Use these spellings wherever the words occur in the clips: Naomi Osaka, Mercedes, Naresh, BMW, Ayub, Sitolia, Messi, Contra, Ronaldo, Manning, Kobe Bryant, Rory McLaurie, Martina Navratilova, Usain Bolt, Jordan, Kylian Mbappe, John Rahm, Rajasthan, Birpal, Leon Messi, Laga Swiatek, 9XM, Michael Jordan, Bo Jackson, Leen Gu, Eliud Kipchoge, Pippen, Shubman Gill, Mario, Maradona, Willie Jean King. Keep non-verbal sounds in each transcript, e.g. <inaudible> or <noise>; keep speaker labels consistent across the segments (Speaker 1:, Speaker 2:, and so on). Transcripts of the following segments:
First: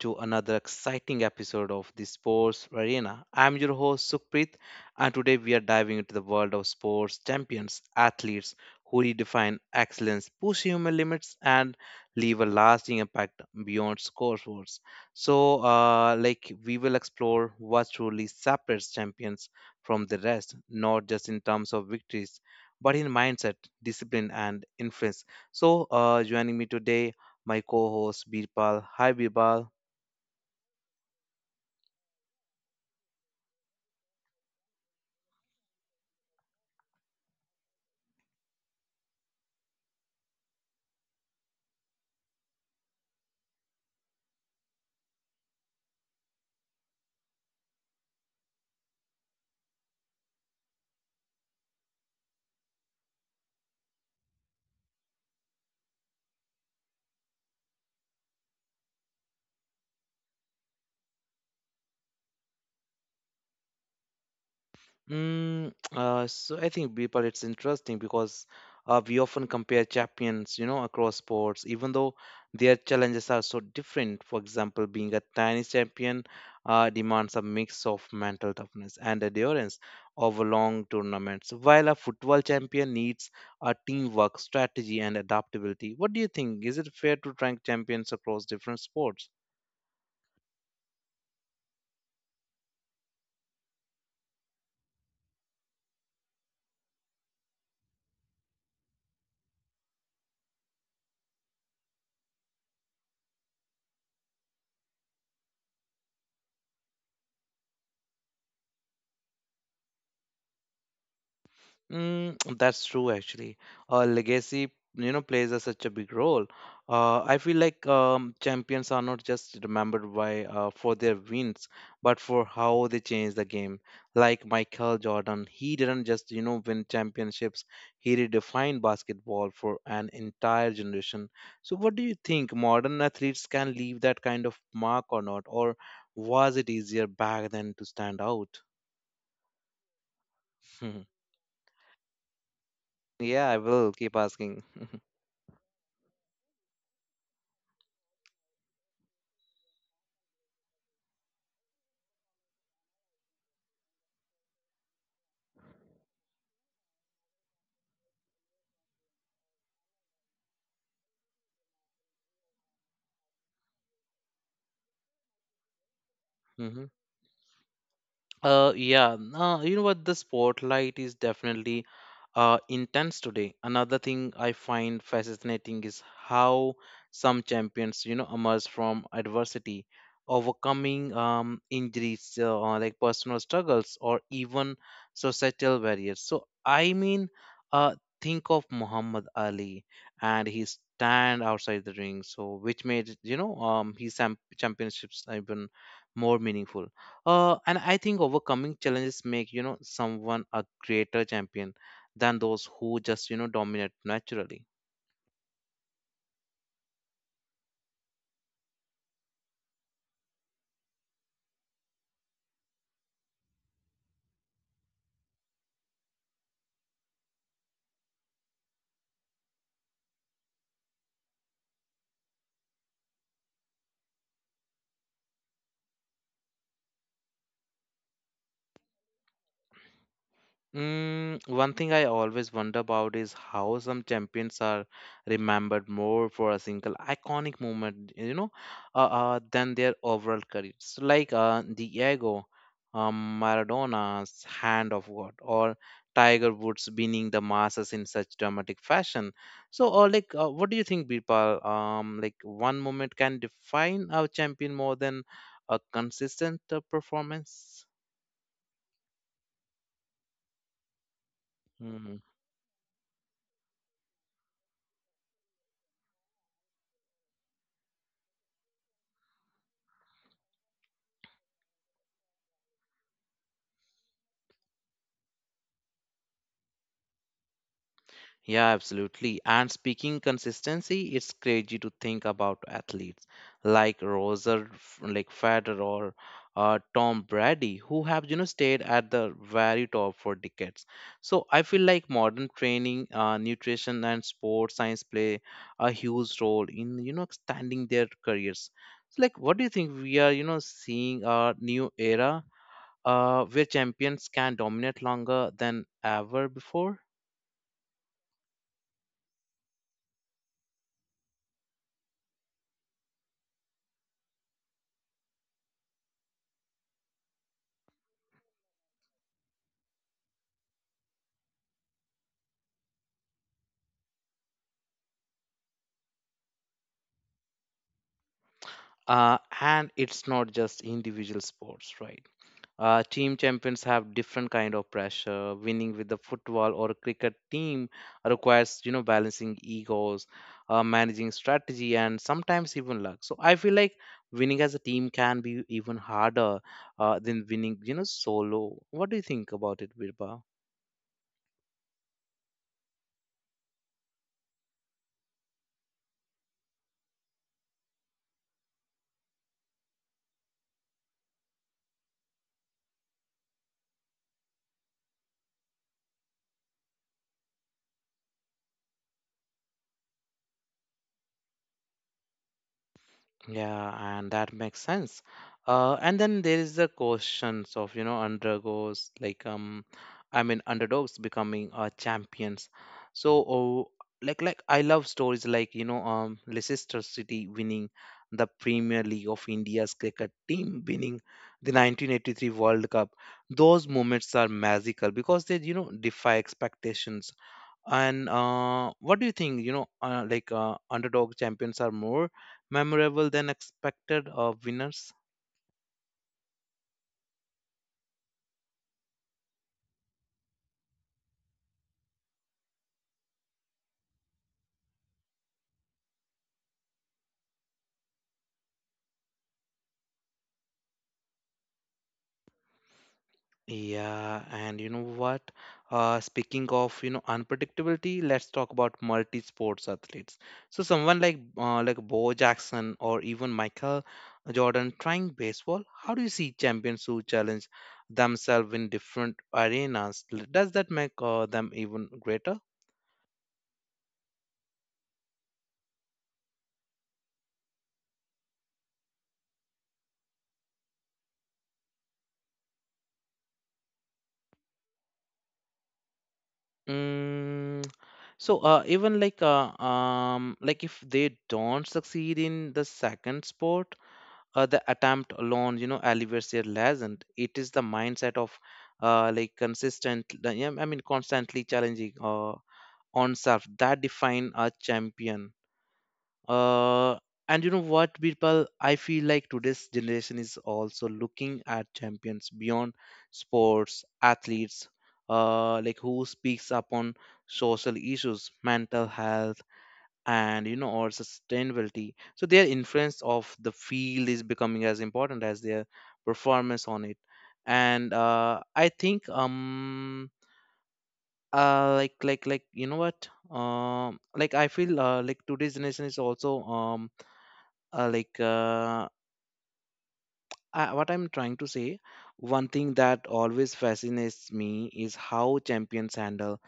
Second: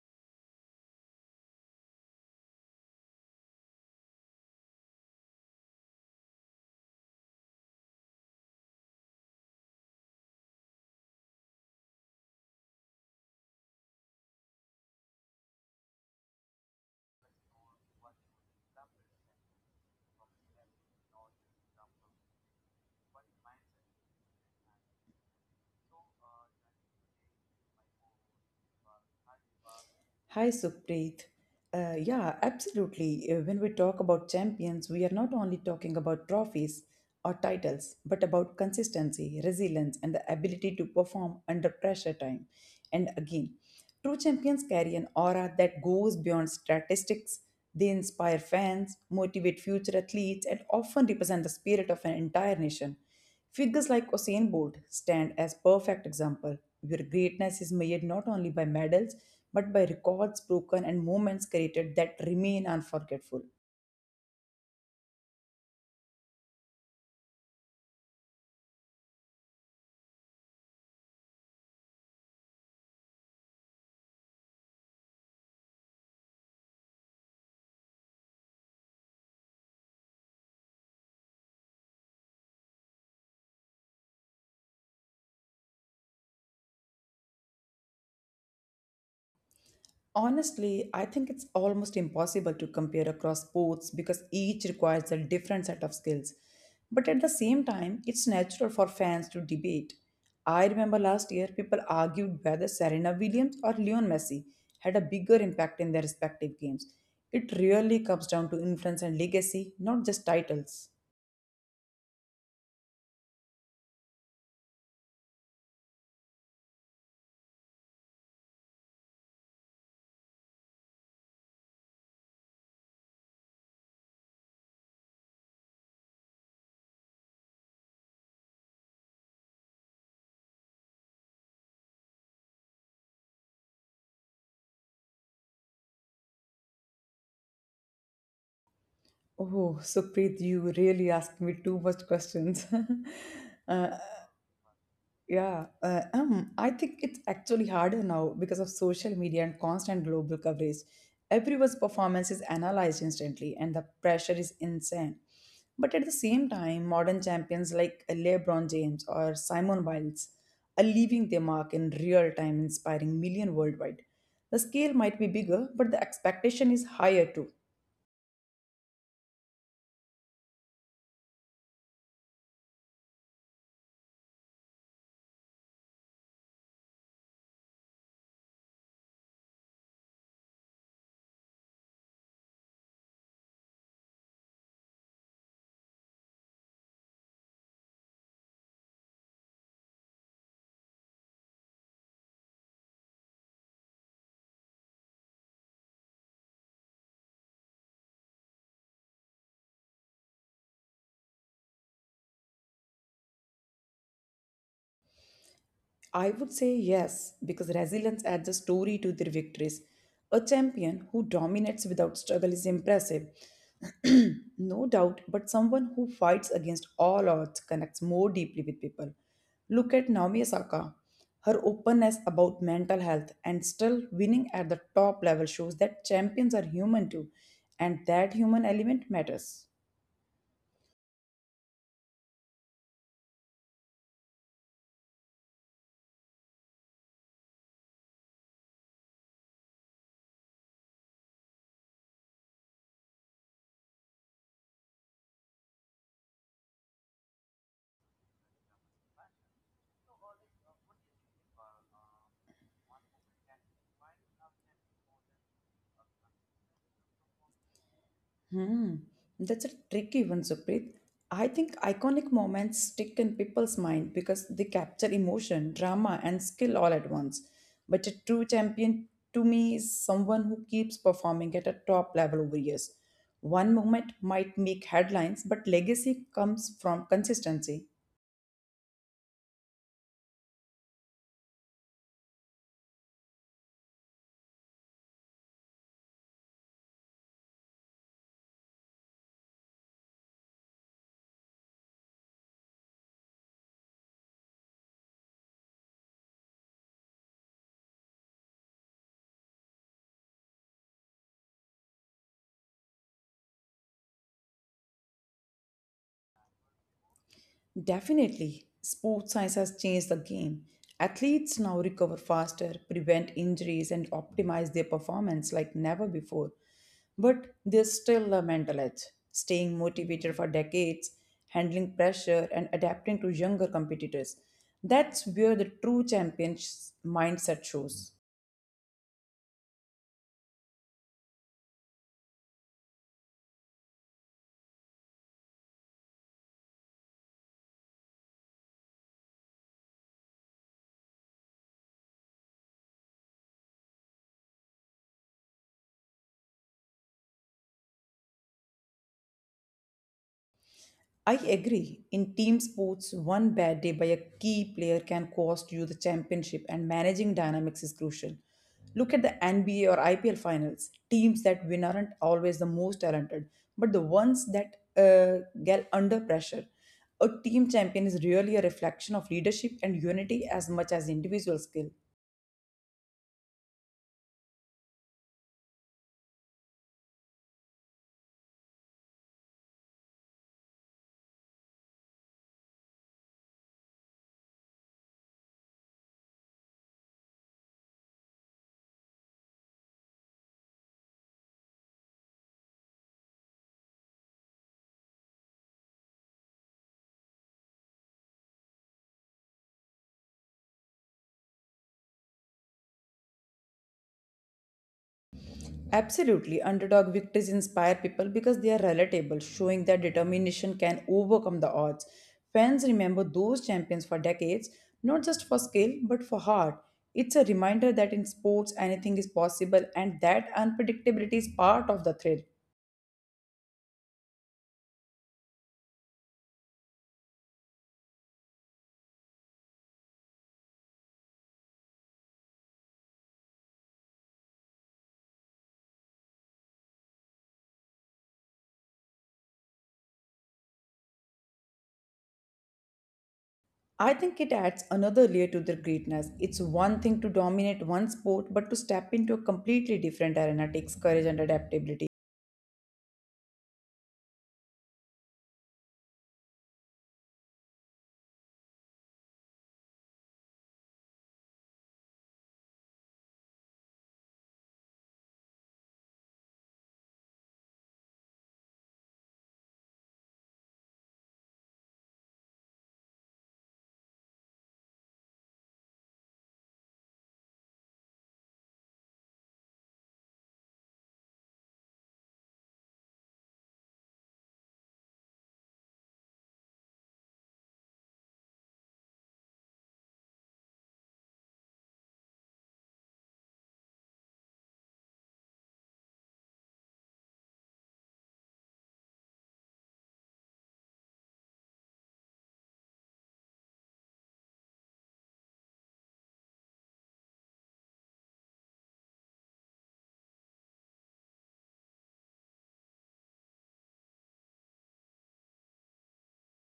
Speaker 1: to another exciting episode of the Sports Arena. I'm your host, Sukhpreet, and today we are diving into the world of sports champions, athletes who redefine excellence, push human limits, and leave a lasting impact beyond scoreboards. So, like, we will explore what truly separates champions from the rest, not just in terms of victories, but in mindset, discipline, and influence. So, joining me today my co-host Birpal. Hi, Birpal.
Speaker 2: Hi, Supreet. Yeah, absolutely. When we talk about champions, we are not only talking about trophies or titles, but about consistency, resilience, and the ability to perform under pressure time and again. True champions carry an aura that goes beyond statistics. They inspire fans, motivate future athletes, and often represent the spirit of an entire nation. Figures like Usain Bolt stand as perfect example, where greatness is measured not only by medals but by records broken and moments created that remain unforgettable.
Speaker 1: <tsk> So I think, Birpal, it's interesting because we often compare champions, you know, across sports, even though their challenges are so different. For example, being a tennis champion demands a mix of mental toughness and endurance over long tournaments, while a football champion needs a teamwork, strategy, and adaptability. What do you think? Is it fair to rank champions across different sports?
Speaker 2: Honestly, I think it's almost impossible to compare across sports because each requires a different set of skills. But at the same time, it's natural for fans to debate. I remember last year people argued whether Serena Williams or Leon Messi had a bigger impact in their respective games. It really comes down to influence and legacy, not just titles.
Speaker 1: Mm, that's true, actually. Legacy, you know, plays such a big role. I feel like, champions are not just remembered by for their wins, but for how they changed the game. Like Michael Jordan, he didn't just, you know, win championships. He redefined basketball for an entire generation. So, what do you think? Modern athletes can leave that kind of mark or not? Or was it easier back then to stand out?
Speaker 2: Oh, Supreet, you really
Speaker 1: <laughs>
Speaker 2: asked me too much questions.
Speaker 1: Yeah, I
Speaker 2: <laughs> uh,
Speaker 1: will keep asking.
Speaker 2: yeah, I think it's actually harder now because of social media and constant global coverage. Everyone's performance is analyzed instantly, and the pressure is insane. But at the same time, modern champions like LeBron James or Simon Biles are leaving their mark in real time, inspiring million worldwide. The scale might be bigger, but the expectation is
Speaker 1: <laughs>
Speaker 2: higher too.
Speaker 1: Yeah, no, you know what? The spotlight is definitely intense today. Another thing I find fascinating is how some champions, you know, emerge from adversity, overcoming injuries, or like personal struggles, or even societal barriers. So, I mean, uh, think of Muhammad Ali and his stand outside the ring, so which made, you know, his championships even more meaningful. And I think overcoming challenges make, you know, someone a greater champion than those who just, you know, dominate naturally.
Speaker 2: I would say yes, because resilience adds a story to their victories. A champion who dominates without struggle is impressive, <clears throat> no doubt, but someone who fights against all odds connects more deeply with people. Look at Naomi Osaka. Her openness about mental health and still winning at the top level shows that champions are human too, and that human element matters.
Speaker 1: One thing I always wonder about is how some champions are remembered more for a single iconic moment, you know, than their overall careers. So like Diego, Maradona's hand of God, or Tiger Woods winning the Masters in such dramatic fashion. So, or like, what do you think, Birpal? Like one moment can define a champion more than a consistent performance.
Speaker 2: Hmm, that's a tricky one, Supreet. I think
Speaker 1: Hmm.
Speaker 2: iconic moments stick in people's mind because they capture emotion, drama, and skill all at once. But a true champion to me is someone who keeps performing at a top level over years. One moment might make headlines, but legacy comes from consistency.
Speaker 1: Yeah, absolutely. And speaking consistency, it's crazy to think about athletes like like Federer or Tom Brady, who have, you know, stayed at the very top for decades. So I feel like modern training, nutrition, and sports science play a huge role in, you know, extending their careers. So, like, what do you think? We are, you know, seeing a new era where champions can dominate longer than ever before?
Speaker 2: Definitely, sports science has changed the game. Athletes now recover faster, prevent injuries, and optimize their performance like never before. But there's still a mental edge, staying motivated for decades, handling pressure, and adapting to younger competitors. That's where the true champion's mindset shows.
Speaker 1: And it's not just individual sports, right? Team champions have different kind of pressure. Winning with the football or cricket team requires, you know, balancing egos, managing strategy, and sometimes even luck. So I feel like winning as a team can be even harder than winning, you know, solo. What do you think about it, Virba?
Speaker 2: I agree. In team sports, one bad day by a key player can cost you the championship, and managing dynamics is crucial. Look at the NBA or IPL finals. Teams that win aren't always the most talented, but the ones that get under pressure. A team champion is really a reflection of leadership and unity as much as individual skill.
Speaker 1: Yeah, and that makes sense. And then there is the questions of, you know, undergoes like I mean, underdogs becoming champions. So, like I love stories, like, you know, Leicester City winning the Premier League of India's cricket team winning the 1983 World Cup. Those moments are magical because they, you know, defy expectations. And what do you think? You know, like underdog champions are more memorable than expected winners.
Speaker 2: Absolutely. Underdog victories inspire people because they are relatable, showing that determination can overcome the odds. Fans remember those champions for decades, not just for skill, but for heart. It's a reminder that in sports, anything is possible and that unpredictability is part of the thrill.
Speaker 1: Yeah, and you know what? Speaking of, you know, unpredictability, let's talk about multi-sports athletes. So someone like Bo Jackson or even Michael Jordan trying baseball. How do you see champions who challenge themselves in different arenas? Does that make them even greater?
Speaker 2: I think it adds another layer to their greatness. It's one thing to dominate one sport, but to step into a completely different arena takes courage and adaptability.
Speaker 1: Mm, so even like if they don't succeed in the second sport, the attempt alone, you know, elevates their legend. It is the mindset of like yeah, I mean, constantly challenging on self that define a champion. Uh, and you know what, people? I feel like today's generation is also looking at champions beyond sports, athletes, like who speaks up on social issues, mental health, and, you know, or sustainability. So their influence of the field is becoming as important as their performance on it. And I think, like, like you know what, like, I feel, like today's generation is also, like, what I'm trying to say, one thing that always fascinates me is how champions handle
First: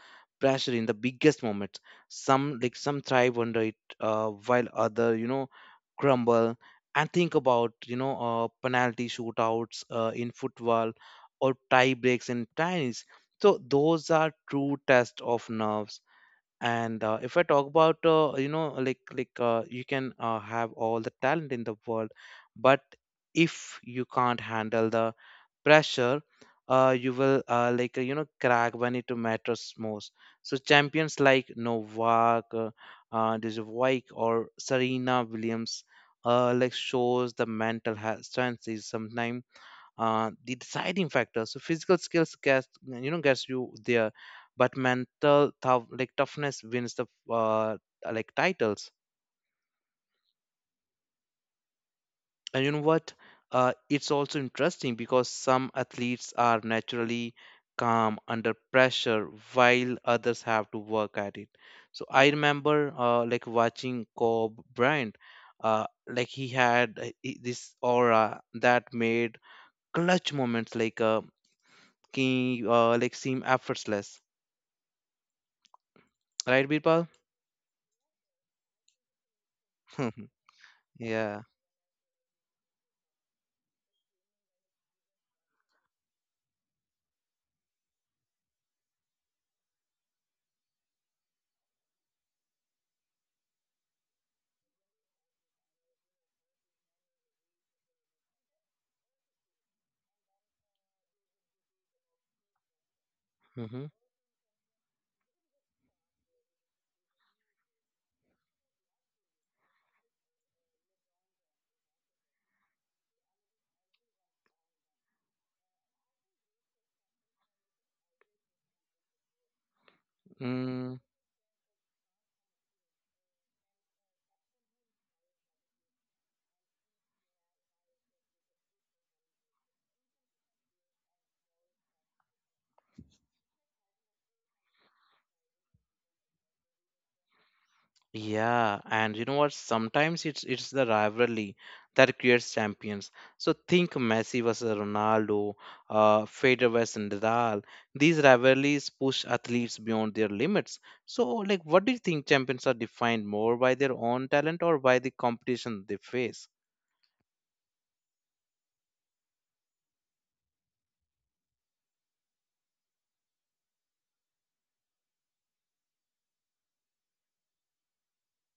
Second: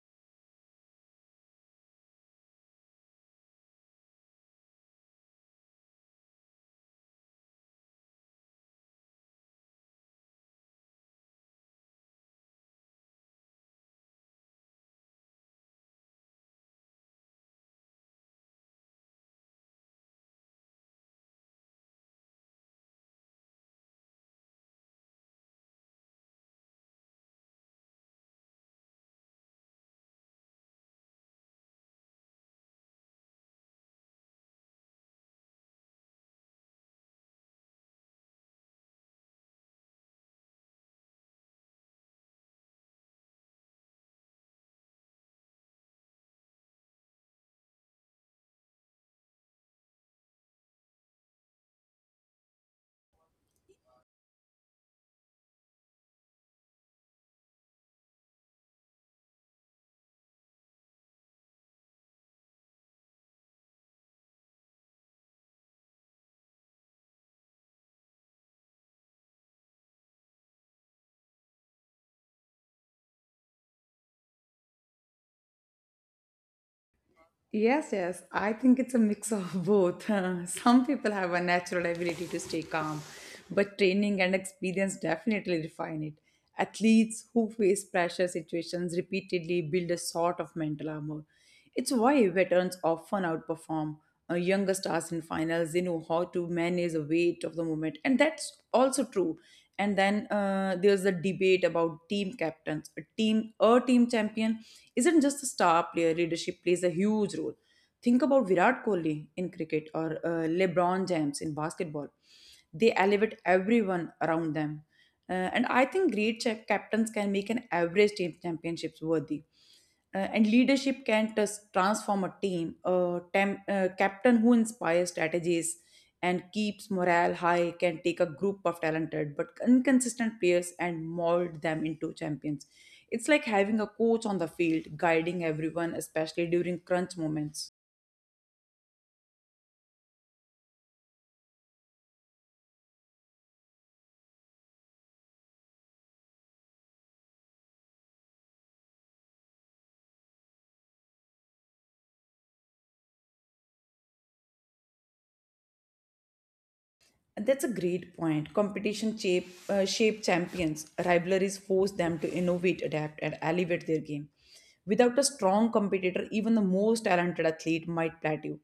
Speaker 1: pressure in the biggest moments. Some thrive under it, while other, you know, crumble. And think about, you know, penalty shootouts in football or tie breaks in tennis. So those are true tests of nerves. And if I talk about, you know, you can, have all the talent in the world, but if you can't handle the pressure, you will, like, you know, crack when it matters most. So champions like Novak, Djokovic, or Serena Williams, like, shows the mental health strength is sometimes the deciding factor. So physical skills gets, you know, gets you there, but like, toughness wins the uh, like, titles. And you know what? It's also interesting because some athletes are naturally calm under pressure, while others have to work at it. So I remember like watching Kobe Bryant. Like this aura that made clutch moments like, ki like, seem effortless, right, Birpal?
Speaker 2: Yes, yes. I think it's a mix of both. <laughs>
Speaker 1: <laughs>
Speaker 2: Some people have
Speaker 1: Yeah.
Speaker 2: a natural ability to stay calm, but training and experience definitely refine it. Athletes who face pressure situations repeatedly build a sort of mental armor. It's why veterans often outperform younger stars in finals. They know how to manage the weight of the moment, and that's also true. And then there's a debate about team captains. A
Speaker 1: Mm-hmm.
Speaker 2: team champion isn't just a star player. Leadership plays a huge role. Think about Virat Kohli in cricket or LeBron James in basketball. They elevate everyone around them. And I think great captains can make an average team championships worthy, and
Speaker 1: Mm,
Speaker 2: leadership can transform a team. A captain who inspires strategies and keeps morale high can take a group of talented but inconsistent players and mold them into champions. It's like having a coach on the field guiding everyone, especially during crunch moments.
Speaker 1: yeah, and you know what? Sometimes It's the rivalry that creates champions. So think Messi versus Ronaldo, Federer versus Nadal. These rivalries push athletes beyond their limits. So, like, what do you think? Champions are defined more by their own talent or by the competition they face?
Speaker 2: And that's a great point. Shape champions. Rivalries force them to innovate, adapt, and elevate their game. Without a strong competitor, even the most talented athlete might plateau.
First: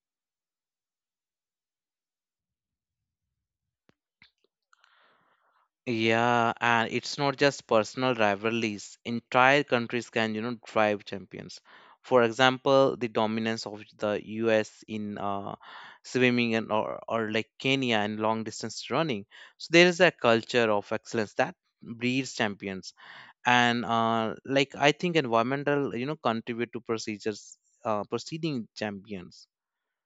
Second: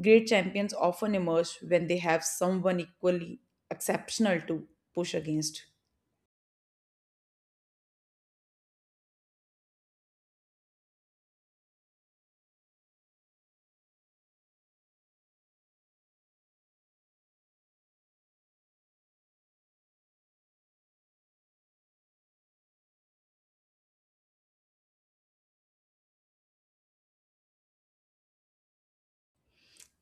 Speaker 2: Great champions often emerge when they have someone equally exceptional to push against.
Speaker 1: Yeah, and it's not just personal rivalries. Entire countries can, you know, drive champions. For example, the dominance of the US in swimming, and or like Kenya in long distance running. So there is a culture of excellence that breeds champions. And like, I think environmental, you know, contribute to proceeding champions.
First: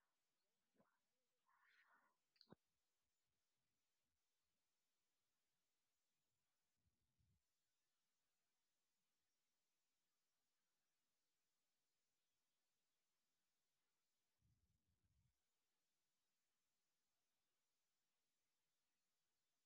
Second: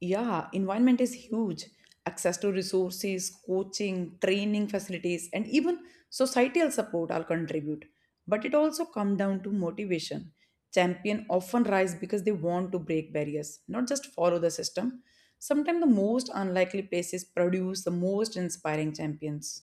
Speaker 2: Yeah, environment is huge. Access to resources, coaching, training facilities, and even societal support all contribute. But it also comes down to motivation. Champion often rise because they want to break barriers, not just follow the system. Sometimes the most unlikely places produce the most inspiring champions.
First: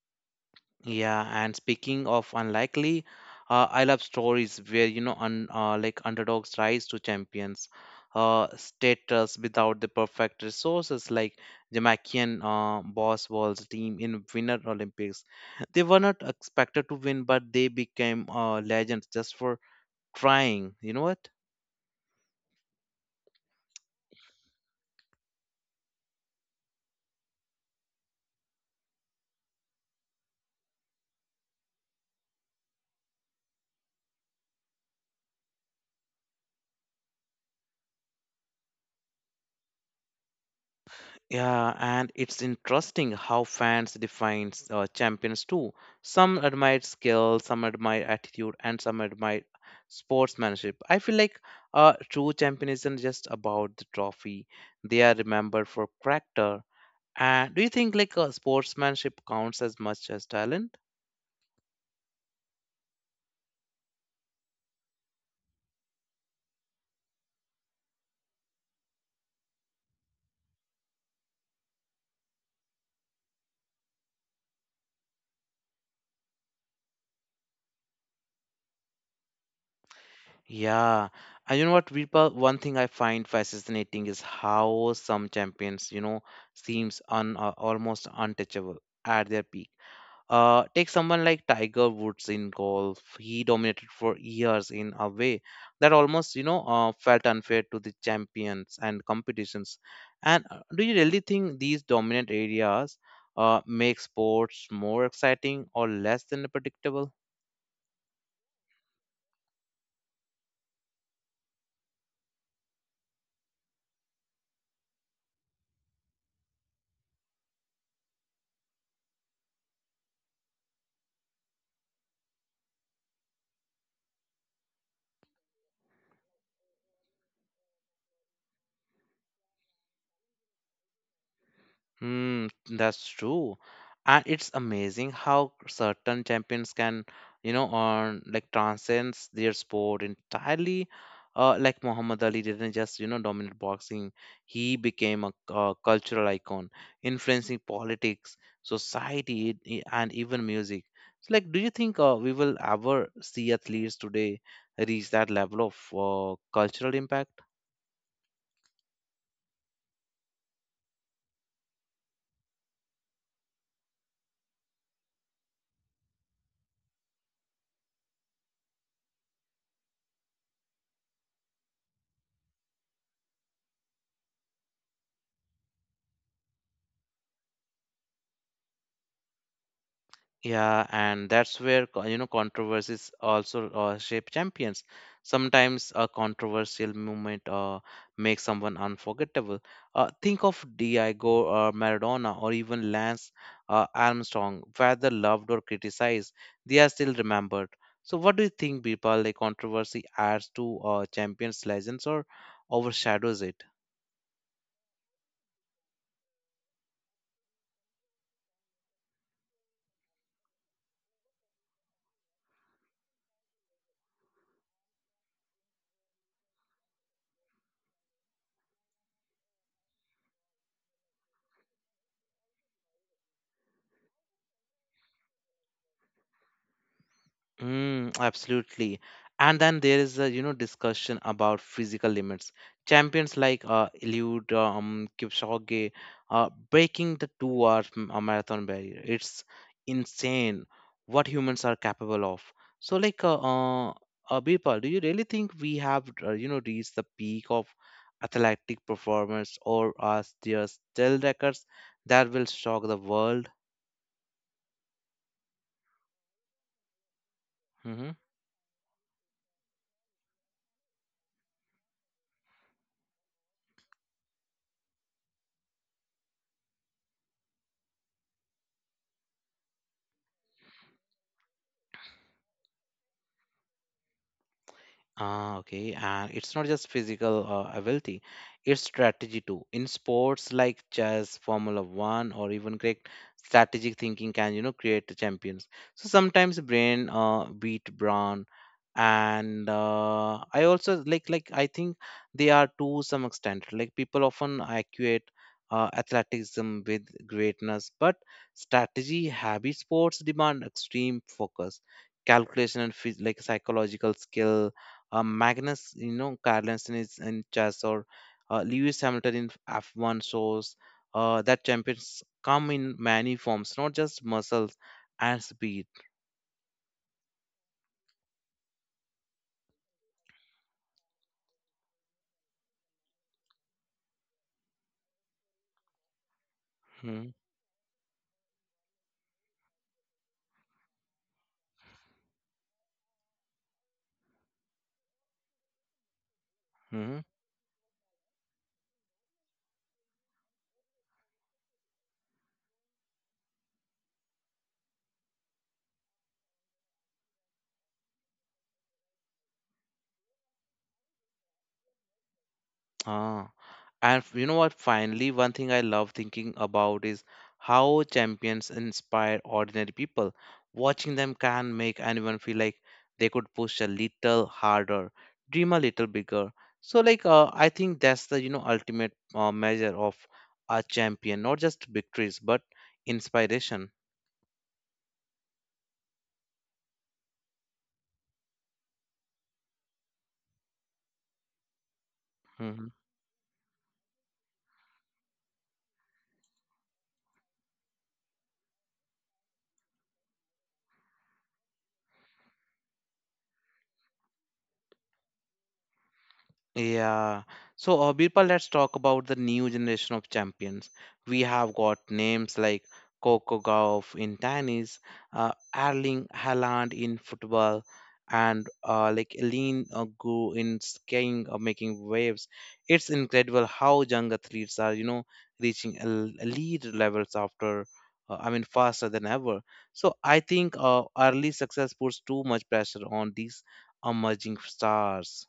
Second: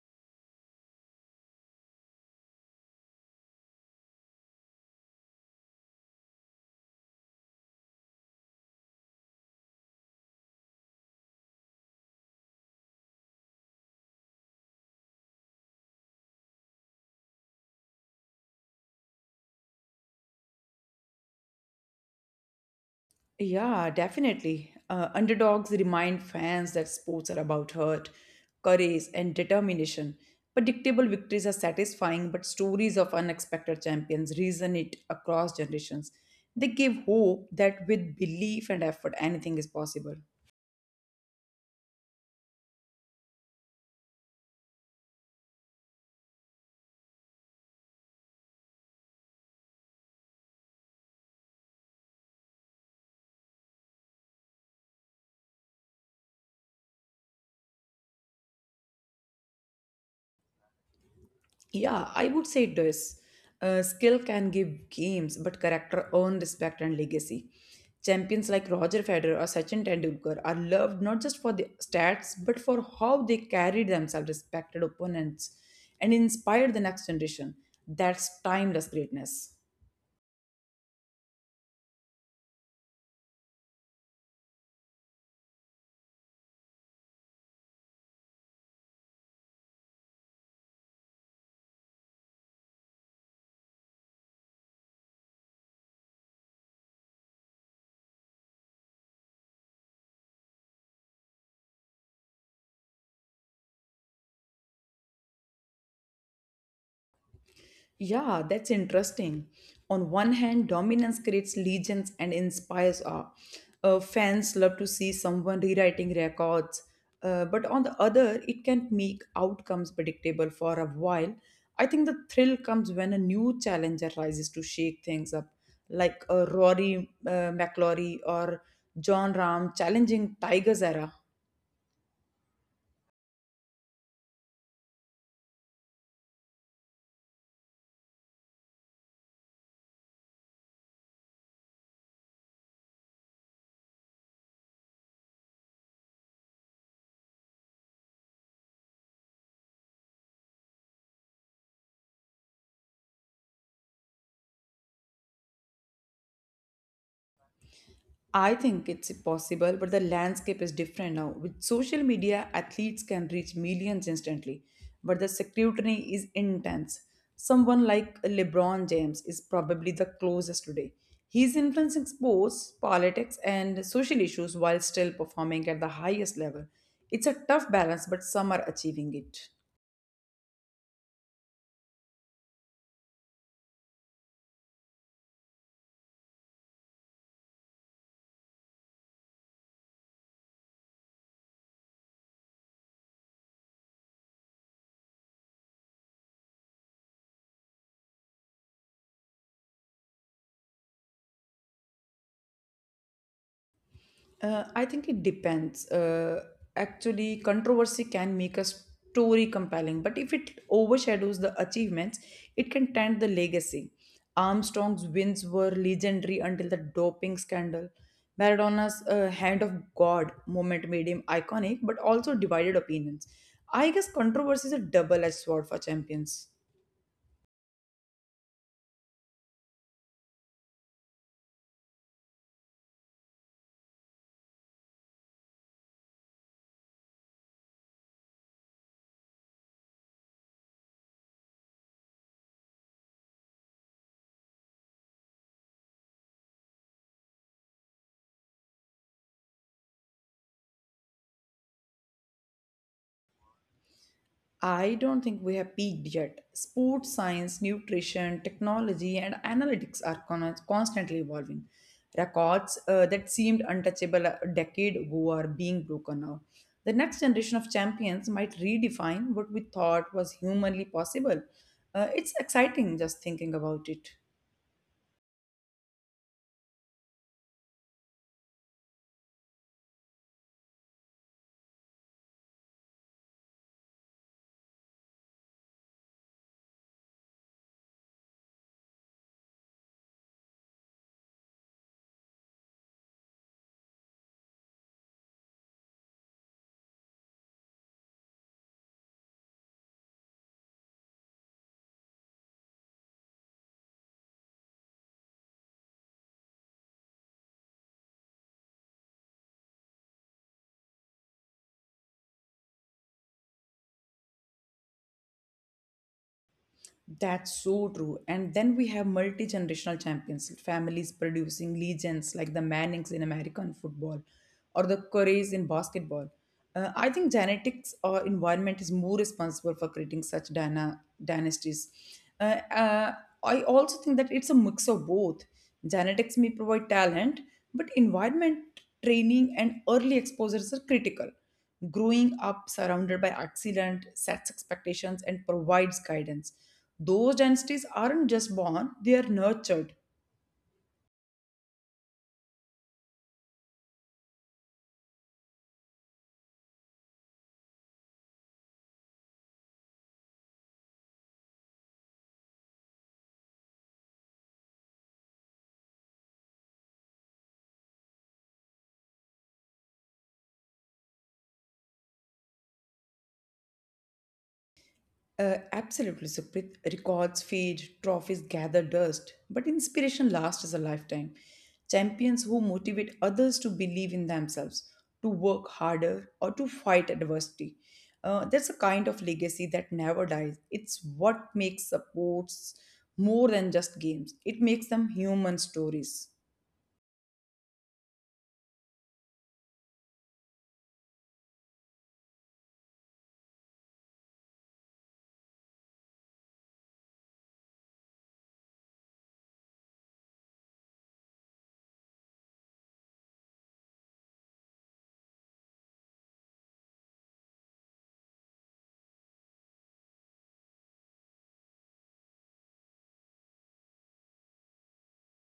Speaker 1: Yeah, and speaking of unlikely, I love stories where, you know, like, underdogs rise to champions, status without the perfect resources, like Jamaican boss walls team in Winter Olympics. They were not expected to win, but they became legends just for trying. You know what?
Speaker 2: Yeah, definitely. Underdogs remind fans that sports are about hurt, courage, and determination. Predictable victories are satisfying, but stories of unexpected champions resonate across generations. They give hope that with belief and effort, anything is possible.
Speaker 1: Yeah, and it's interesting how fans defines champions too. Some admire skill, some admire attitude, and some admire sportsmanship. I feel like true champion isn't just about the trophy; they are remembered for character. And do you think, like, sportsmanship counts as much as talent?
Speaker 2: Yeah, I would say it does. Skill can give games, but character earn respect and legacy. Champions like Roger Federer or Sachin Tendulkar are loved not just for the stats, but for how they carried themselves, respected opponents, and inspired the next generation. That's timeless greatness.
Speaker 1: Yeah, and you know what, Virpa, one thing I find fascinating is how some champions, you know, seems un almost untouchable at their peak. Take someone like Tiger Woods in golf. He dominated for years in a way that almost, you know, felt unfair to the champions and competitions. And do you really think these dominant areas make sports more exciting or less than predictable?
Speaker 2: Yeah, that's interesting. On one hand, dominance creates legions and inspires awe. Fans love to see someone rewriting records. But on the other, it can make outcomes predictable for a while. I think the thrill comes when a new challenger rises to shake things up, like Rory McLaurie or John Rahm challenging Tiger's era.
Speaker 1: Hmm, that's true. And it's amazing how certain champions can, you know, on like, transcends their sport entirely. Like, Muhammad Ali didn't just, you know, dominate boxing. He became a, cultural icon, influencing politics, society, and even music. So, like, do you think we will ever see athletes today reach that level of cultural impact?
Speaker 2: I think it's possible, but the landscape is different now. With social media, athletes can reach millions instantly, but the scrutiny is intense. Someone like LeBron James is probably the closest today. He's influencing sports, politics, and social issues while still performing at the highest level. It's a tough balance, but some are achieving it.
Speaker 1: Yeah, and that's where you know, controversies also shape champions. Sometimes a controversial movement makes someone unforgettable. Think of Diego Maradona, or even Lance Armstrong, whether loved or criticized, they are still remembered. So, what do you think, Bipal? The controversy adds to champions' legends, or overshadows it?
Speaker 2: I think it depends. Actually, controversy can make a story compelling, but if it overshadows the achievements, it can taint the legacy. Armstrong's wins were legendary until the doping scandal. Maradona's hand of God moment made him iconic, but also divided opinions. I guess controversy is a double edged sword for champions.
Speaker 1: Mm, absolutely. And then there is a, you know, discussion about physical limits. Champions like Eliud, Kipchoge breaking the two-hour marathon barrier. It's insane what humans are capable of. So like, Birpal, do you really think we have, you know, reached the peak of athletic performance, or are there still records that will shock the world?
Speaker 2: I don't think we have peaked yet. Sports science,
Speaker 1: Mm-hmm.
Speaker 2: nutrition, technology, and analytics are constantly evolving. Records that seemed untouchable a decade ago are being broken now. The next generation of champions might redefine what we thought was humanly possible. It's exciting just thinking about it.
Speaker 1: Ah, okay. And it's not just physical ability, it's strategy too. In sports like chess, Formula One, or even cricket, strategic thinking can, you know, create the champions. So sometimes brain beat brawn, and I also, I think they are to some extent. Like people often equate athleticism with greatness, but strategy heavy sports demand extreme focus, calculation, and psychological skill Magnus, you know, Carlsen is in chess, or Lewis Hamilton in F1 shows that champions come in many forms, not just muscles and speed.
Speaker 2: That's so true. And then we have multi generational champions, families producing legends like the Mannings in American football or the Currys in basketball. I
Speaker 1: Hmm,
Speaker 2: think genetics or environment is more responsible for creating such dynasties. Uh, uh, I also think that it's a mix of both. Genetics may provide
Speaker 1: hmm.
Speaker 2: talent, but environment, training, and early exposures are critical. Growing up surrounded by accident sets expectations and provides guidance. Those dynasties aren't just born, they are nurtured.
Speaker 1: Ah, you know what? Finally, one thing I love thinking about is how champions inspire ordinary people. Watching them can make anyone feel like they could push a little harder, dream a little bigger. So, I think that's the you know ultimate measure of a champion, not just victories but inspiration.
Speaker 2: Absolutely, Sukhpreet. Records fade, trophies gather dust, but inspiration lasts a lifetime. Champions who
Speaker 1: Mm-hmm.
Speaker 2: motivate others to believe in themselves, to work harder, or to fight adversity. That's a kind of legacy that never dies. It's what makes sports more than just games, it makes them human stories.
Speaker 1: Yeah. So, Birpal, let's talk about the new generation of champions. We have got names like Coco Gauff in tennis, Erling Haaland in football, and Leen Gu in skiing or making waves. It's incredible how young athletes are, you know, reaching elite levels after, I mean, faster than ever. So, I think early success puts too much pressure on these emerging stars.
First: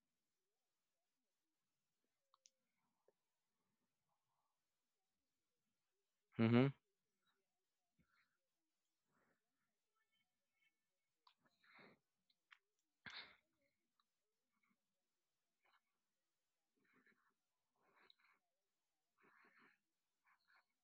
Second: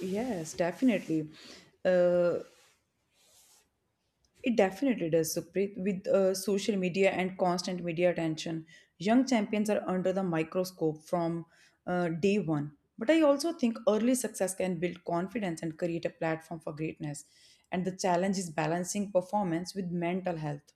Speaker 2: Yes, definitely. Uh, It definitely does, Supreet. With
Speaker 1: Mm-hmm.
Speaker 2: social media and constant media attention, young champions are under the microscope from day one. But I also think early success can build confidence and create a platform for greatness. And the challenge is balancing performance with mental health.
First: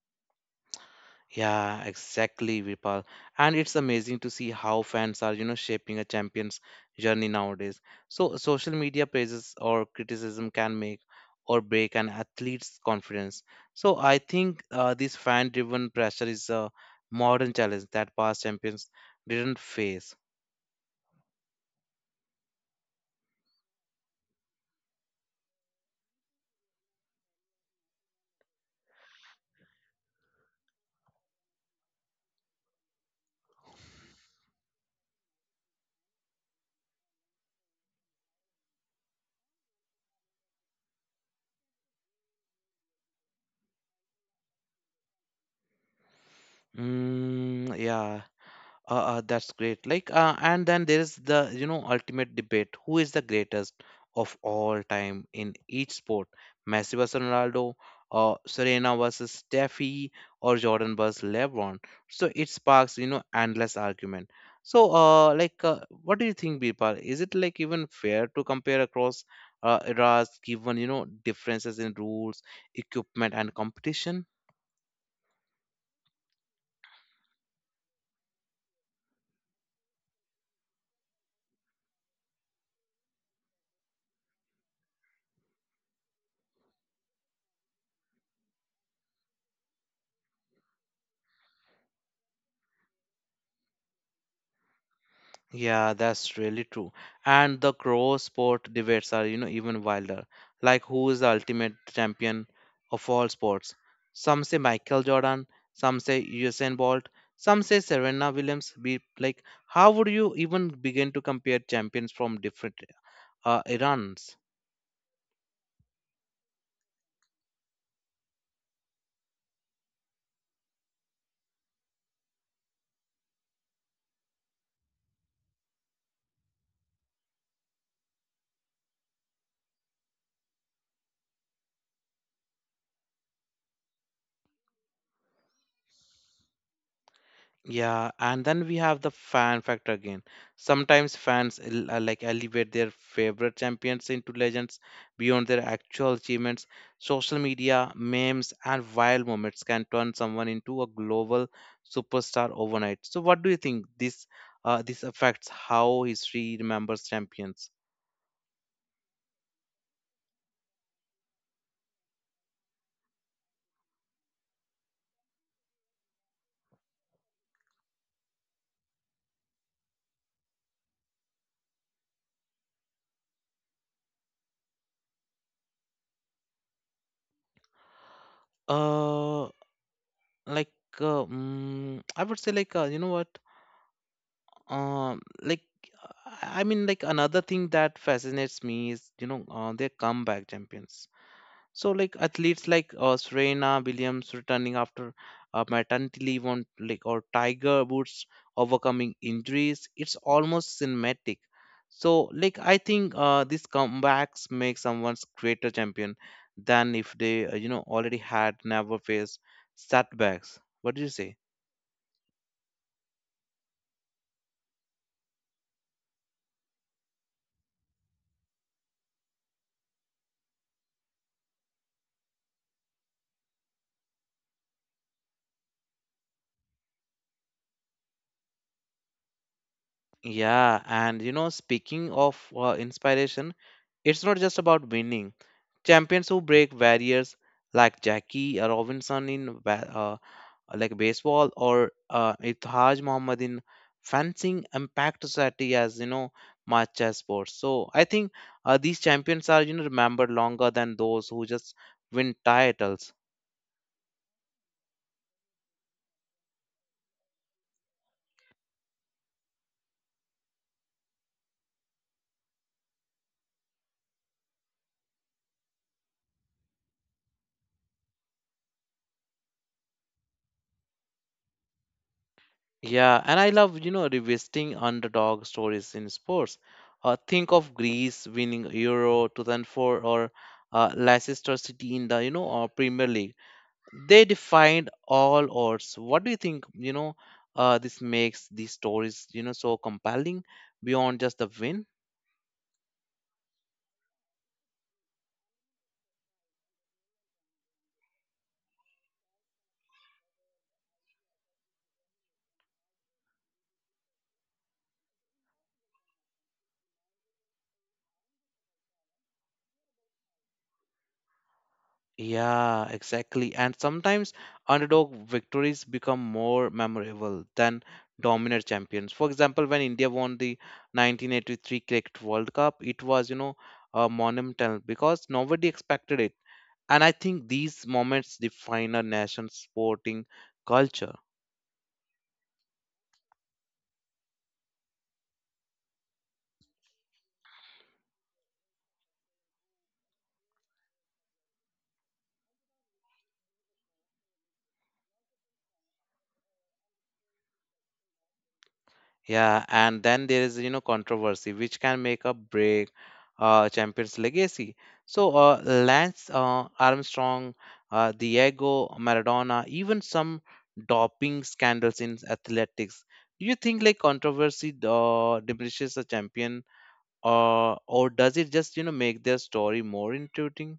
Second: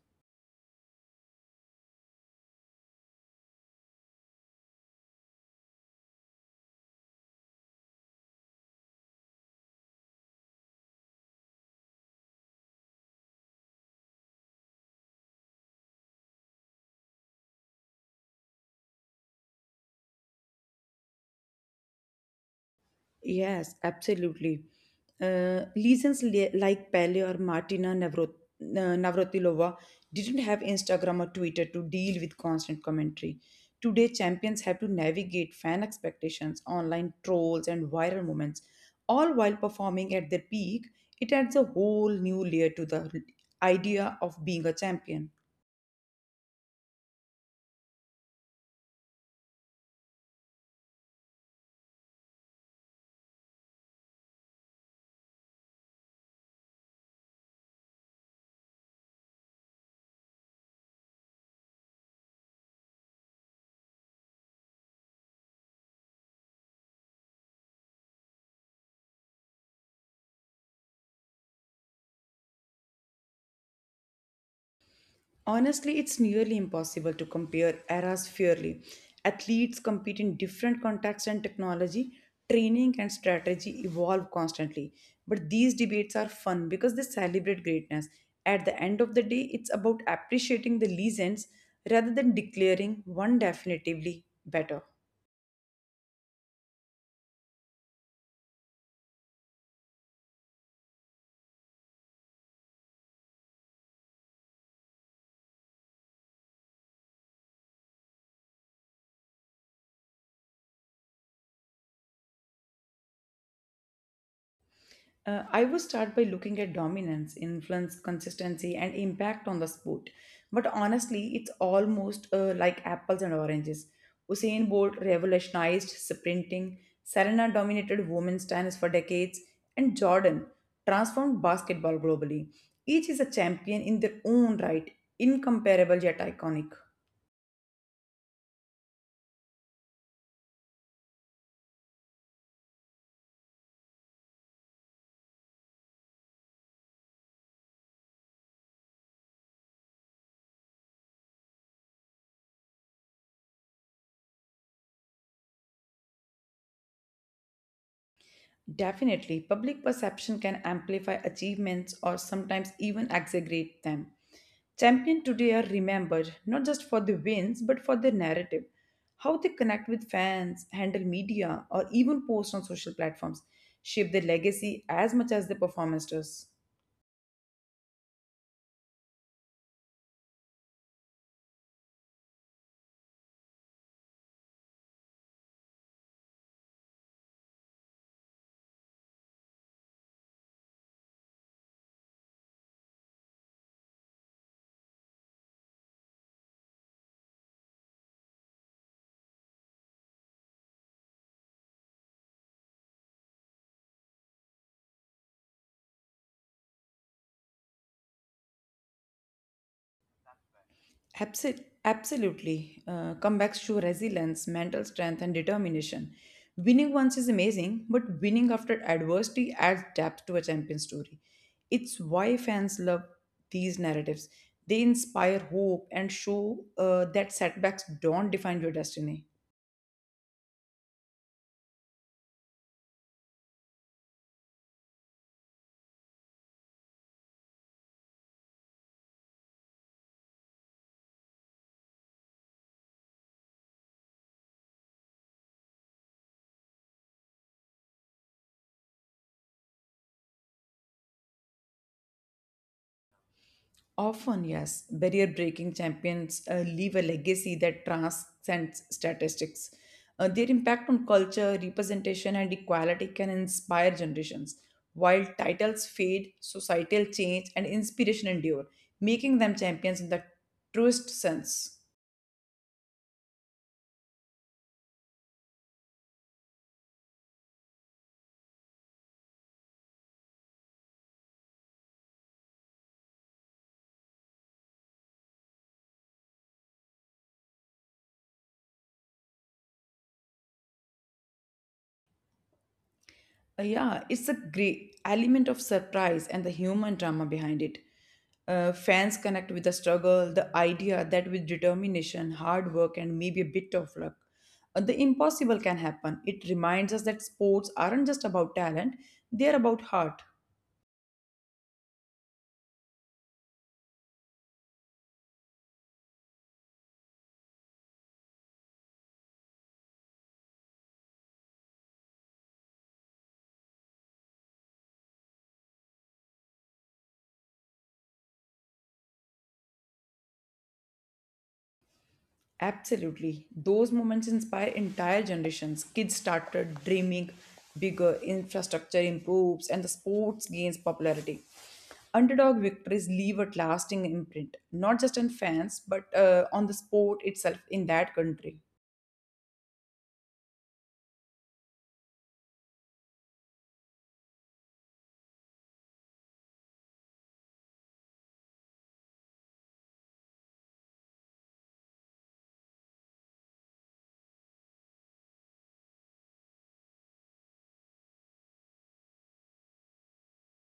Speaker 1: Yeah, exactly, Vipal. And it's amazing to see how fans are, you know, shaping a champion's journey nowadays. So social media praises or criticism can make or break an athlete's confidence. So I think this fan-driven pressure is a modern challenge that past champions didn't face.
Speaker 2: Yes, absolutely. Lesions like Pele or Navratilova didn't have Instagram or Twitter to deal with constant commentary. Today, champions have to navigate fan expectations, online trolls, and viral moments, all while performing at their peak. It adds a whole new layer to the idea of being a champion.
Speaker 1: Mm, yeah. That's great. And then there is the, you know, ultimate debate. Who is the greatest of all time in each sport? Messi versus Ronaldo, or Serena versus Steffi, or Jordan versus LeBron. So it sparks, you know, endless argument. So, what do you think, Birpal? Is it like even fair to compare across eras, given, you know, differences in rules, equipment, and competition?
Speaker 2: Honestly, it's nearly impossible to compare eras fairly. Athletes compete in different contexts and technology, training and strategy evolve constantly. But these debates are fun because they celebrate greatness. At the end of the day, it's about appreciating the legends rather than declaring one definitively better.
Speaker 1: Yeah, that's really true. And the cross sport debates are, you know, even wilder. Like who is the ultimate champion of all sports? Some say Michael Jordan, some say Usain Bolt, some say Serena Williams. Be like, how would you even begin to compare champions from different eras?
Speaker 2: I would start by looking at dominance, influence, consistency, and impact on the sport. But honestly, it's almost like apples and oranges. Usain Bolt revolutionized sprinting, Serena dominated women's tennis for decades, and Jordan transformed basketball globally. Each is a champion in their own right, incomparable yet iconic.
Speaker 1: Yeah, and then we have the fan factor again. Sometimes fans elevate their favorite champions into legends beyond their actual achievements. Social media, memes, and viral moments can turn someone into a global superstar overnight. So, what do you think this affects how history remembers champions?
Speaker 2: Definitely, public perception can amplify achievements or sometimes even exaggerate them. Champions today are remembered not just for the wins but for their narrative, how they connect with fans, handle media, or even post on social platforms shape their legacy as much as their performance does.
Speaker 1: Uh, like I would say, you know what? Um, like I mean, like another thing that fascinates me is you know their comeback champions. So like athletes like Serena Williams returning after maternity leave on like or Tiger Woods overcoming injuries. It's almost cinematic. So like I think these comebacks make someone's greater champion than if they you know already had never faced setbacks. What do you say?
Speaker 2: Absolutely. Comebacks show resilience, mental strength, and determination. Winning once is amazing, but winning after adversity adds depth to a champion story. It's why fans love these narratives. They inspire hope and show that setbacks don't define your destiny.
Speaker 1: Yeah, and you know, speaking of inspiration, it's not just about winning. Champions who break barriers like Jackie Robinson in baseball or Ithaj Muhammad in fencing impact society as you know much as sports. So I think these champions are you know remembered longer than those who just win titles.
Speaker 2: Often, yes, barrier breaking champions leave a legacy that transcends statistics. Their impact on culture, representation, and equality can inspire generations. While titles fade, societal change and inspiration endure, making them champions in the truest sense.
Speaker 1: Yeah, and I love, you know, revisiting underdog stories in sports. Think of Greece winning Euro 2004 or Leicester City in the, you know, Premier League. They defined all odds. What do you think, you know, this makes these stories you know so compelling beyond just the win?
Speaker 2: Yeah, it's a great element of surprise and the human drama behind it. Fans connect with the struggle, the idea that with determination, hard work, and maybe a bit of luck, the impossible can happen. It reminds us that sports aren't just about talent, they are about heart.
Speaker 1: Yeah, exactly. And sometimes underdog victories become more memorable than dominant champions. For example, when India won the 1983 cricket world cup, it was, you know, monumental because nobody expected it. And I think these moments define a nation's sporting culture.
Speaker 2: Absolutely. Those moments inspire entire generations. Kids started dreaming bigger, infrastructure improves, and the sports gains popularity. Underdog victories leave a lasting imprint, not just on fans, but on the sport itself in that country.
Speaker 1: Yeah, and then there is, you know, controversy which can make or break champions legacy. So Lance Armstrong, Diego Maradona, even some doping scandals in athletics. Do you think like controversy diminishes a champion, or does it just, you know, make their story more intriguing?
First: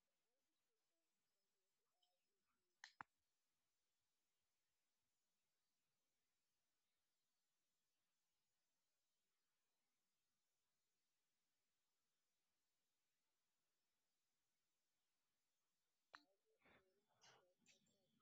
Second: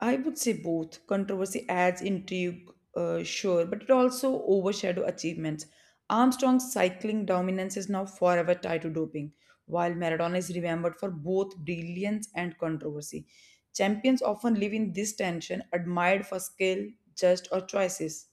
Speaker 2: I would say both. Controversy adds intrigue, sure, but it also overshadow achievements. Armstrong's cycling dominance is now forever tied to doping, while Maradona is remembered for both brilliance and controversy. Champions often live in this tension, admired for skill, just or choices.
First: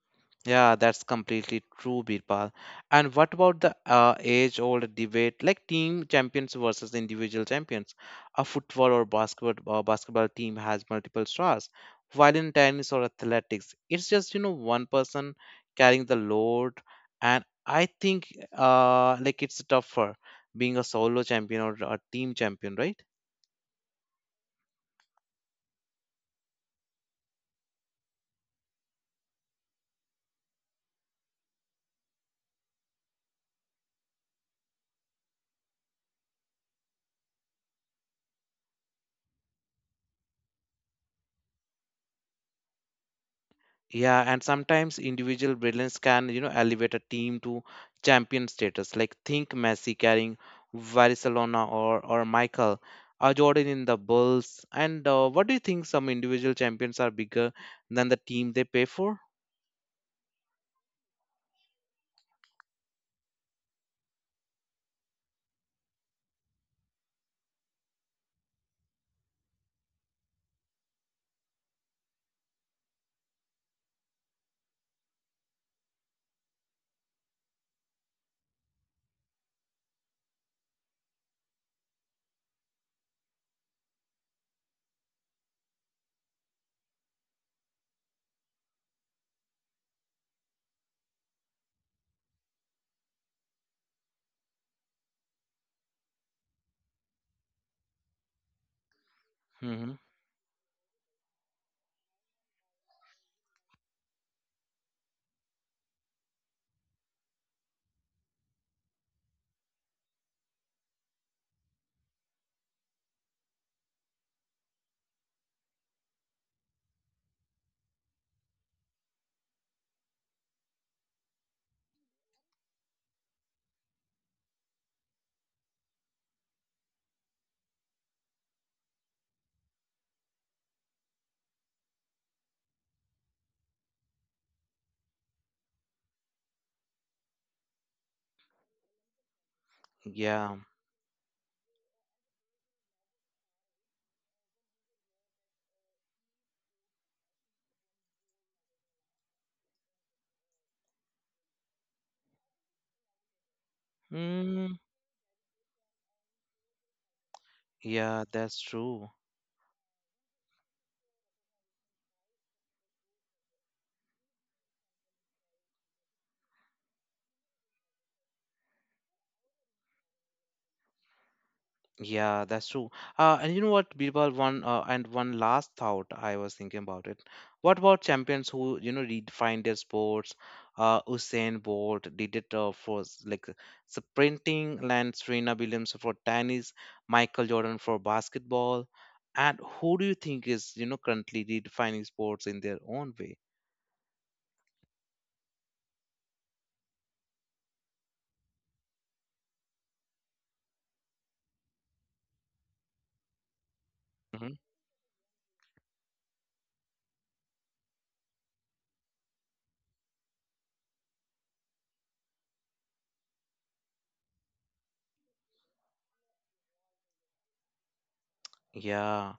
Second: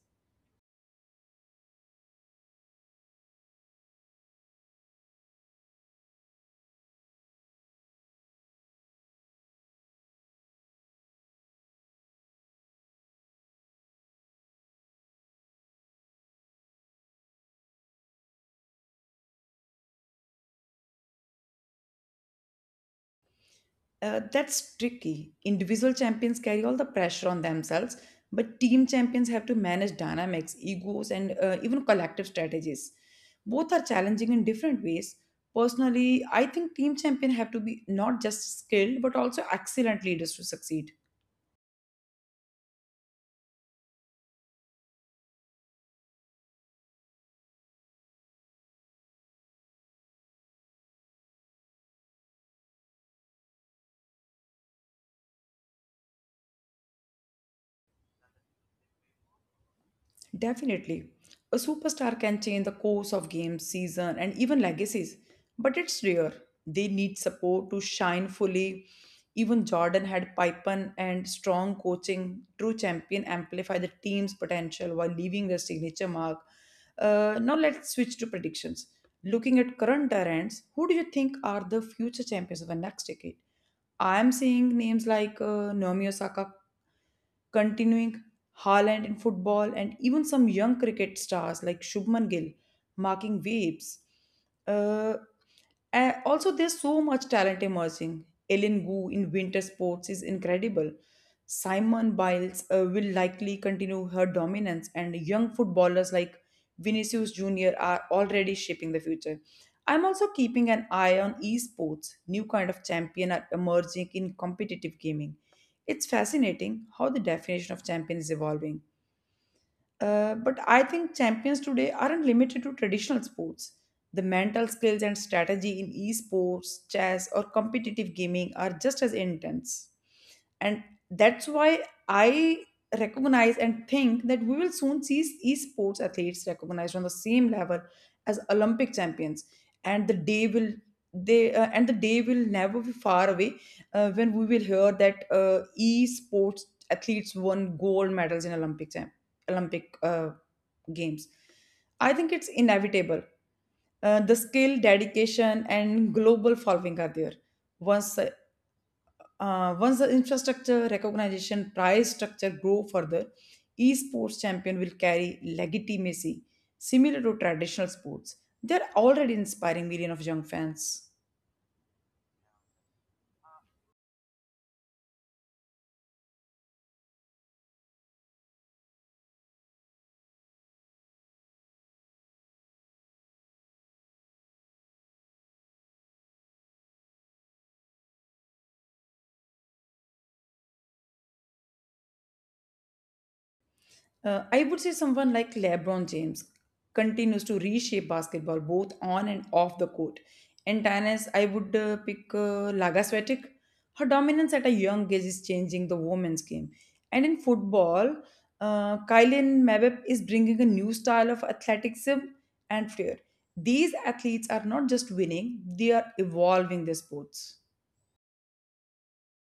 Speaker 1: Yeah, that's completely true, Birpal. And what about the age-old debate, like team champions versus individual champions? A football or basketball team has multiple stars, while in tennis or athletics, it's just you know one person carrying the load. And I think it's tougher being a solo champion or a team champion, right?
Speaker 2: That's tricky. Individual champions carry all the pressure on themselves, but team champions have to manage dynamics, egos, and even collective strategies. Both are challenging in different ways. Personally, I think team champion have to be not just skilled but also excellent leaders to succeed.
Speaker 1: Yeah, and sometimes individual brilliance can, you know, elevate a team to champion status. Like think Messi carrying Barcelona or Michael or Jordan in the Bulls. And what do you think? Some individual champions are bigger than the team they pay for.
Speaker 2: Definitely. A superstar can change the course of games, season, and even legacies, but it's rare. They need support to shine fully. Even Jordan had Pippen and strong coaching. True champion amplify the team's potential while leaving their signature mark. Now let's switch to predictions. Looking at current trends, who do you think are the future champions of the next decade? I am seeing names like Naomi Osaka continuing Haaland in football, and even some young cricket stars like Shubman Gill marking waves. Uh, and also, there's so much talent emerging. Ellen Gu in winter
Speaker 1: Hmm.
Speaker 2: sports is incredible. Simon Biles will likely continue her dominance, and young footballers like Vinicius Jr. are already shaping the future. I'm also keeping an eye on esports. New kind of champion are emerging in competitive gaming. It's fascinating how the definition of champion is evolving. But I think champions today aren't limited to traditional sports. The mental skills and strategy in esports, chess, or competitive gaming are just as intense, and that's why I recognize and think that we will soon see esports athletes recognized on the same level as olympic champions and the day
Speaker 1: Yeah.
Speaker 2: will they and the day will never be far away when we will hear that esports athletes won gold medals in olympic olympic uh, games. I think it's inevitable. The
Speaker 1: Mm,
Speaker 2: skill dedication and global following are there. once
Speaker 1: yeah,
Speaker 2: uh,
Speaker 1: that's true.
Speaker 2: uh, once the infrastructure, recognition, prize structure grow further, esports champion will carry legitimacy similar to traditional sports. They're already inspiring millions of young fans.
Speaker 1: Yeah, that's true. And you know what, Birbal, one last thought I was thinking about it. What about champions who, you know, redefined their sports? Usain Bolt did it for sprinting, and Serena Williams for tennis, Michael Jordan for basketball. And who do you think is, you know, currently redefining sports in their own way?
Speaker 2: I would say someone like LeBron James continues to reshape basketball both on and off the court. In tennis, I would pick Laga Swiatek. Her dominance
Speaker 1: Hmm.
Speaker 2: at a young age is changing the women's game. And in football, Kylian Mbappe is bringing a new style of athleticism and flair. These athletes are not just winning; they are evolving their sports.
Speaker 1: Yeah.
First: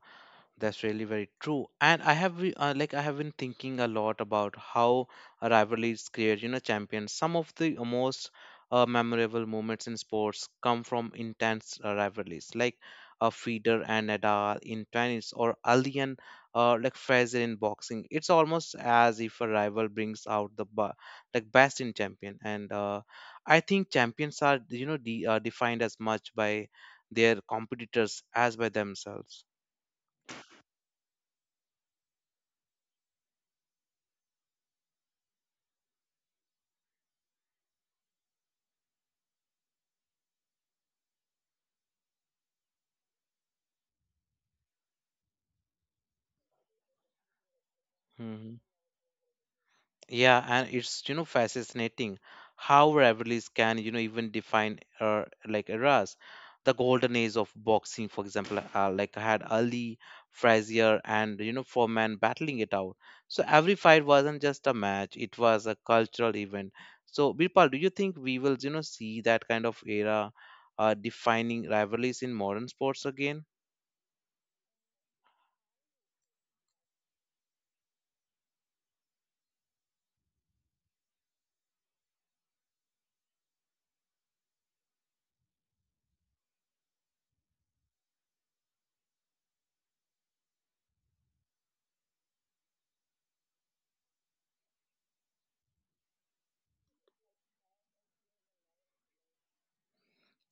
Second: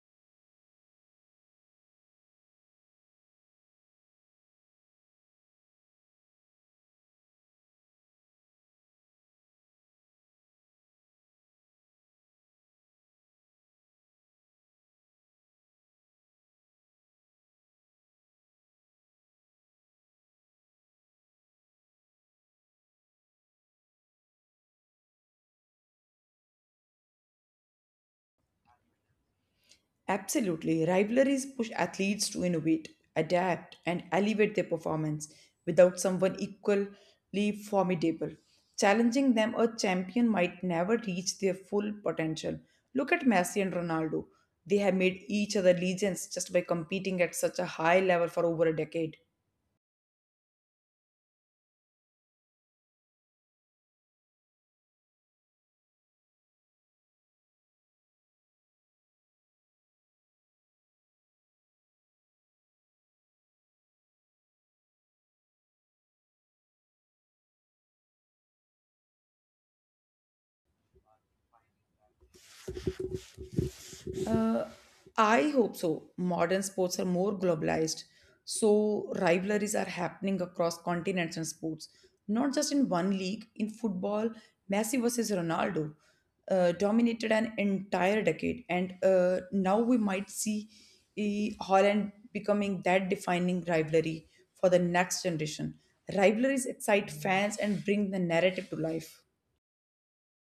Speaker 1: That's really very true. And I have I have been thinking a lot about how rivalries create, you know, champions. Some of the most memorable moments in sports come from intense rivalries, like Federer and Nadal in tennis, or Ali and Fraser in boxing. It's almost as if a rival brings out the best in champion. And I think champions are you know defined as much by their competitors as by themselves.
Speaker 2: Absolutely. Rivalries push athletes to innovate, adapt, and elevate their performance without someone equally formidable. Challenging them, a champion might never reach their full potential. Look at Messi and Ronaldo. They have made each other legends just by competing at such a high level for
Speaker 1: Hmm.
Speaker 2: over a decade.
Speaker 1: Yeah, and it's you know fascinating how rivalries can you know even define eras. The golden age of boxing, for example, had Ali, Frazier, and you know Foreman battling it out. So every fight wasn't just a match; it was a cultural event. So Birpal, do you think we will you know see that kind of era defining rivalries in modern sports again?
Speaker 2: Uh, I hope so. Modern sports are more globalized, so rivalries are happening across continents and sports, not just in one league. In football, Messi versus Ronaldo dominated an entire decade, and now we might see Holland becoming that defining rivalry for the next generation. Rivalries excite fans and bring the narrative to life.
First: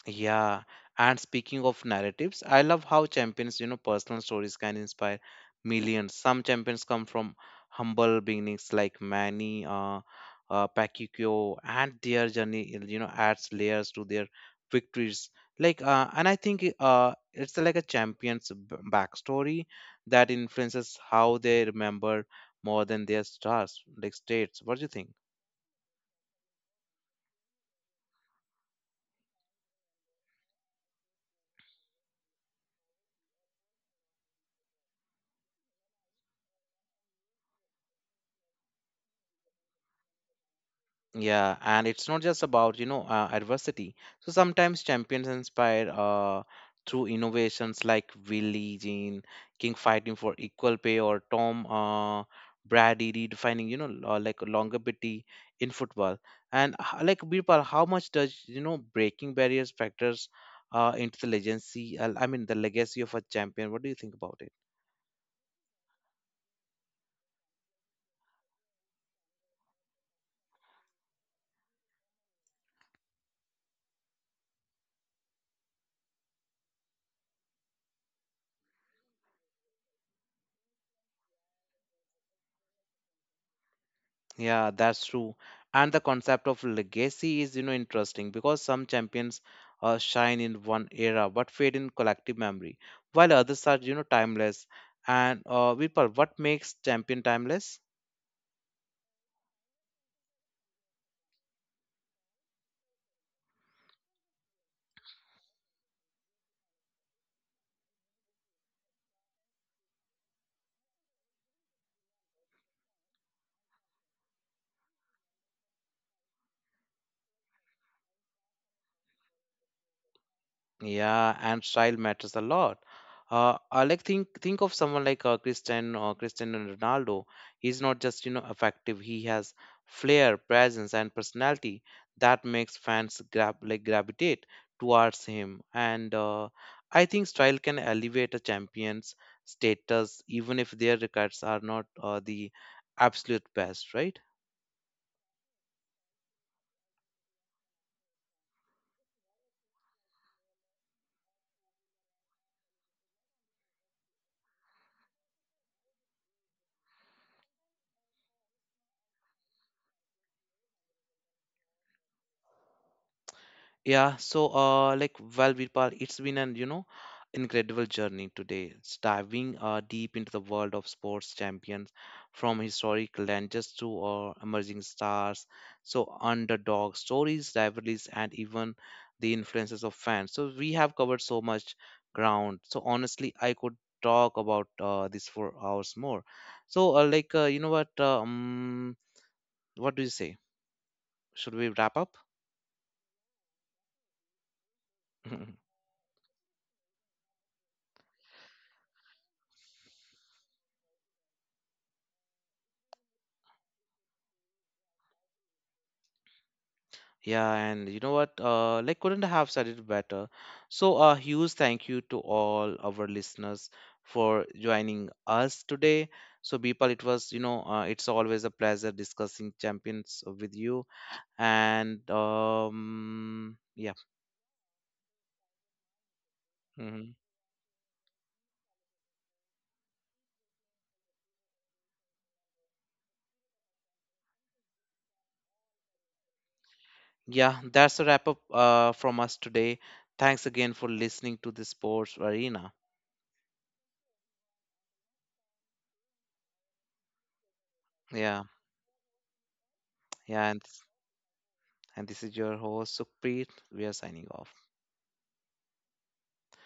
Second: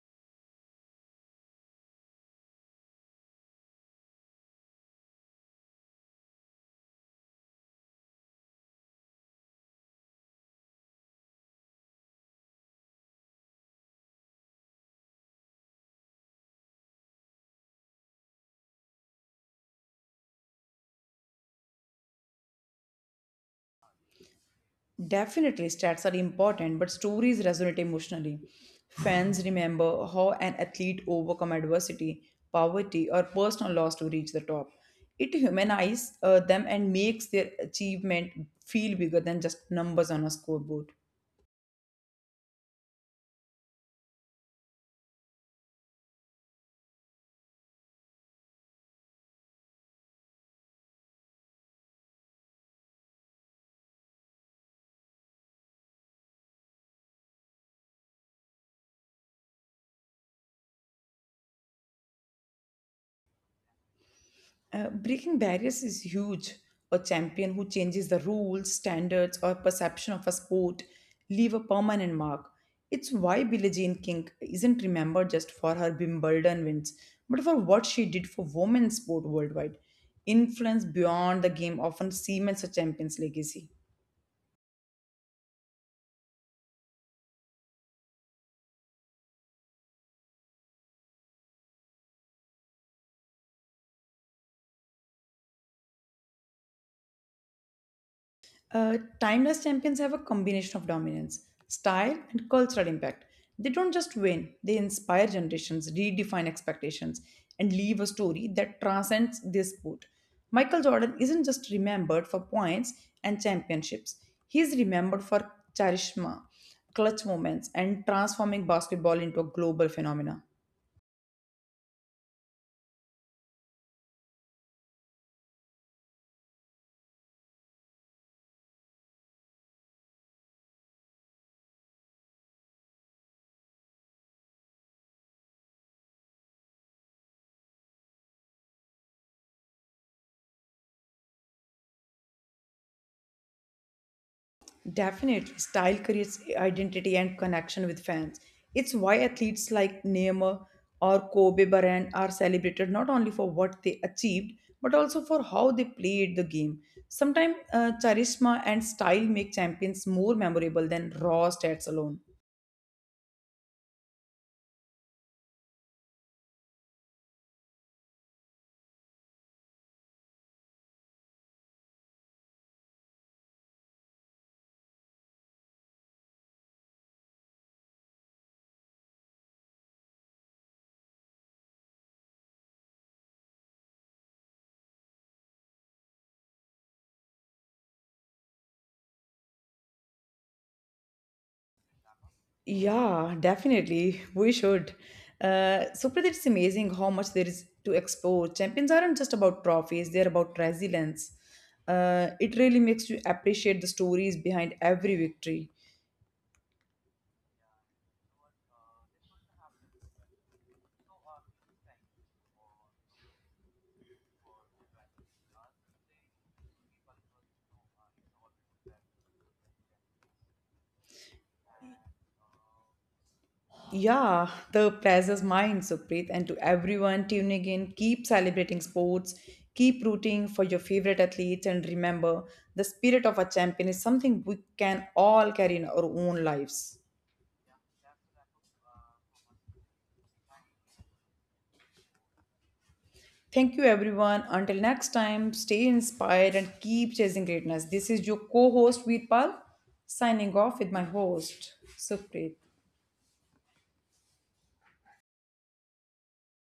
Speaker 1: Yeah, and speaking of narratives, I love how champions, you know, personal stories can inspire millions. Some champions come from humble beginnings like Manny Pacquiao, and their journey, you know, adds layers to their victories. And I think it's like a champion's backstory that influences how they remember more than their stars, like states. What do you think?
Speaker 2: Definitely, stats are important, but stories resonate emotionally. Fans remember how an athlete overcome adversity, poverty, or personal loss to reach the top. It humanizes them and makes their achievement feel bigger than just numbers on a scoreboard.
Speaker 1: Yeah, and it's not just about, you know, adversity. So sometimes champions inspire through innovations like Willie Jean, King fighting for equal pay, or Tom Brady redefining, you know, longevity in football. And Birpal, how much does, you know, breaking barriers factors into the legacy? I mean, the legacy of a champion. What do you think about it?
Speaker 2: Breaking barriers is huge. A champion who changes the rules, standards, or perception of a sport leave a permanent mark. It's why Billie Jean King isn't remembered just for her Wimbledon wins, but for what she did for women's sport worldwide. Influence beyond the game often cements a champion's legacy.
Speaker 1: Yeah, that's true. And the concept of legacy is, you know, interesting because some champions shine in one era but fade in collective memory, while others are, you know, timeless. And Virpal, what makes champion timeless?
Speaker 2: Timeless champions have a combination of dominance, style, and cultural impact. They don't just win, they inspire generations, redefine expectations, and leave a story that transcends this sport. Michael Jordan isn't just remembered for points and championships, he's remembered for charisma, clutch moments, and transforming basketball into a global phenomenon.
Speaker 1: Yeah, and style matters a lot. I think of someone like Christian or Cristiano Ronaldo. He's not just you know effective. He has flair, presence, and personality that makes fans grab like gravitate towards him. And I think style can elevate a champion's status even if their records are not the absolute best, right?
Speaker 2: Definitely, style creates identity and connection with fans. It's why athletes like Neymar or Kobe Bryant are celebrated not only for what they achieved but also for how they played the game. Sometimes charisma and style make champions more memorable than raw stats alone.
Speaker 1: Yeah, so well, Virpal, it's been an you know incredible journey today. It's diving deep into the world of sports champions, from historic legends to emerging stars, so underdog stories, rivalries, and even the influences of fans. So we have covered so much ground. So honestly, I could talk about this for hours more. So you know what? What do you say? Should we wrap up?
Speaker 2: Yeah, definitely. We should.
Speaker 1: <laughs>
Speaker 2: Supreet, it's amazing how much there is to explore. Champions aren't just about trophies, they're about resilience. It really makes you appreciate the stories behind every victory.
Speaker 1: Yeah, and you know what? Couldn't have said it better. So, a huge thank you to all our listeners for joining us today. So, Bipal, it was, it's always a pleasure discussing champions with you. And yeah,
Speaker 2: Yeah, the prizes mine, Supreet, and to
Speaker 1: mhm.
Speaker 2: everyone tuning in, keep celebrating sports, keep rooting for your favorite athletes, and remember the spirit of a champion is something we can all carry in our own lives.
Speaker 1: Yeah, that's a wrap up from us today. Thanks again for listening to the Sports Arena.
Speaker 2: Thank you, everyone. Until next time, stay inspired and keep chasing greatness. This is your
Speaker 1: Yeah,
Speaker 2: co host, Veerpal,
Speaker 1: yeah,
Speaker 2: signing
Speaker 1: and
Speaker 2: off with my host,
Speaker 1: and this is your
Speaker 2: Supreet.
Speaker 1: host Sukhpreet. We are signing off.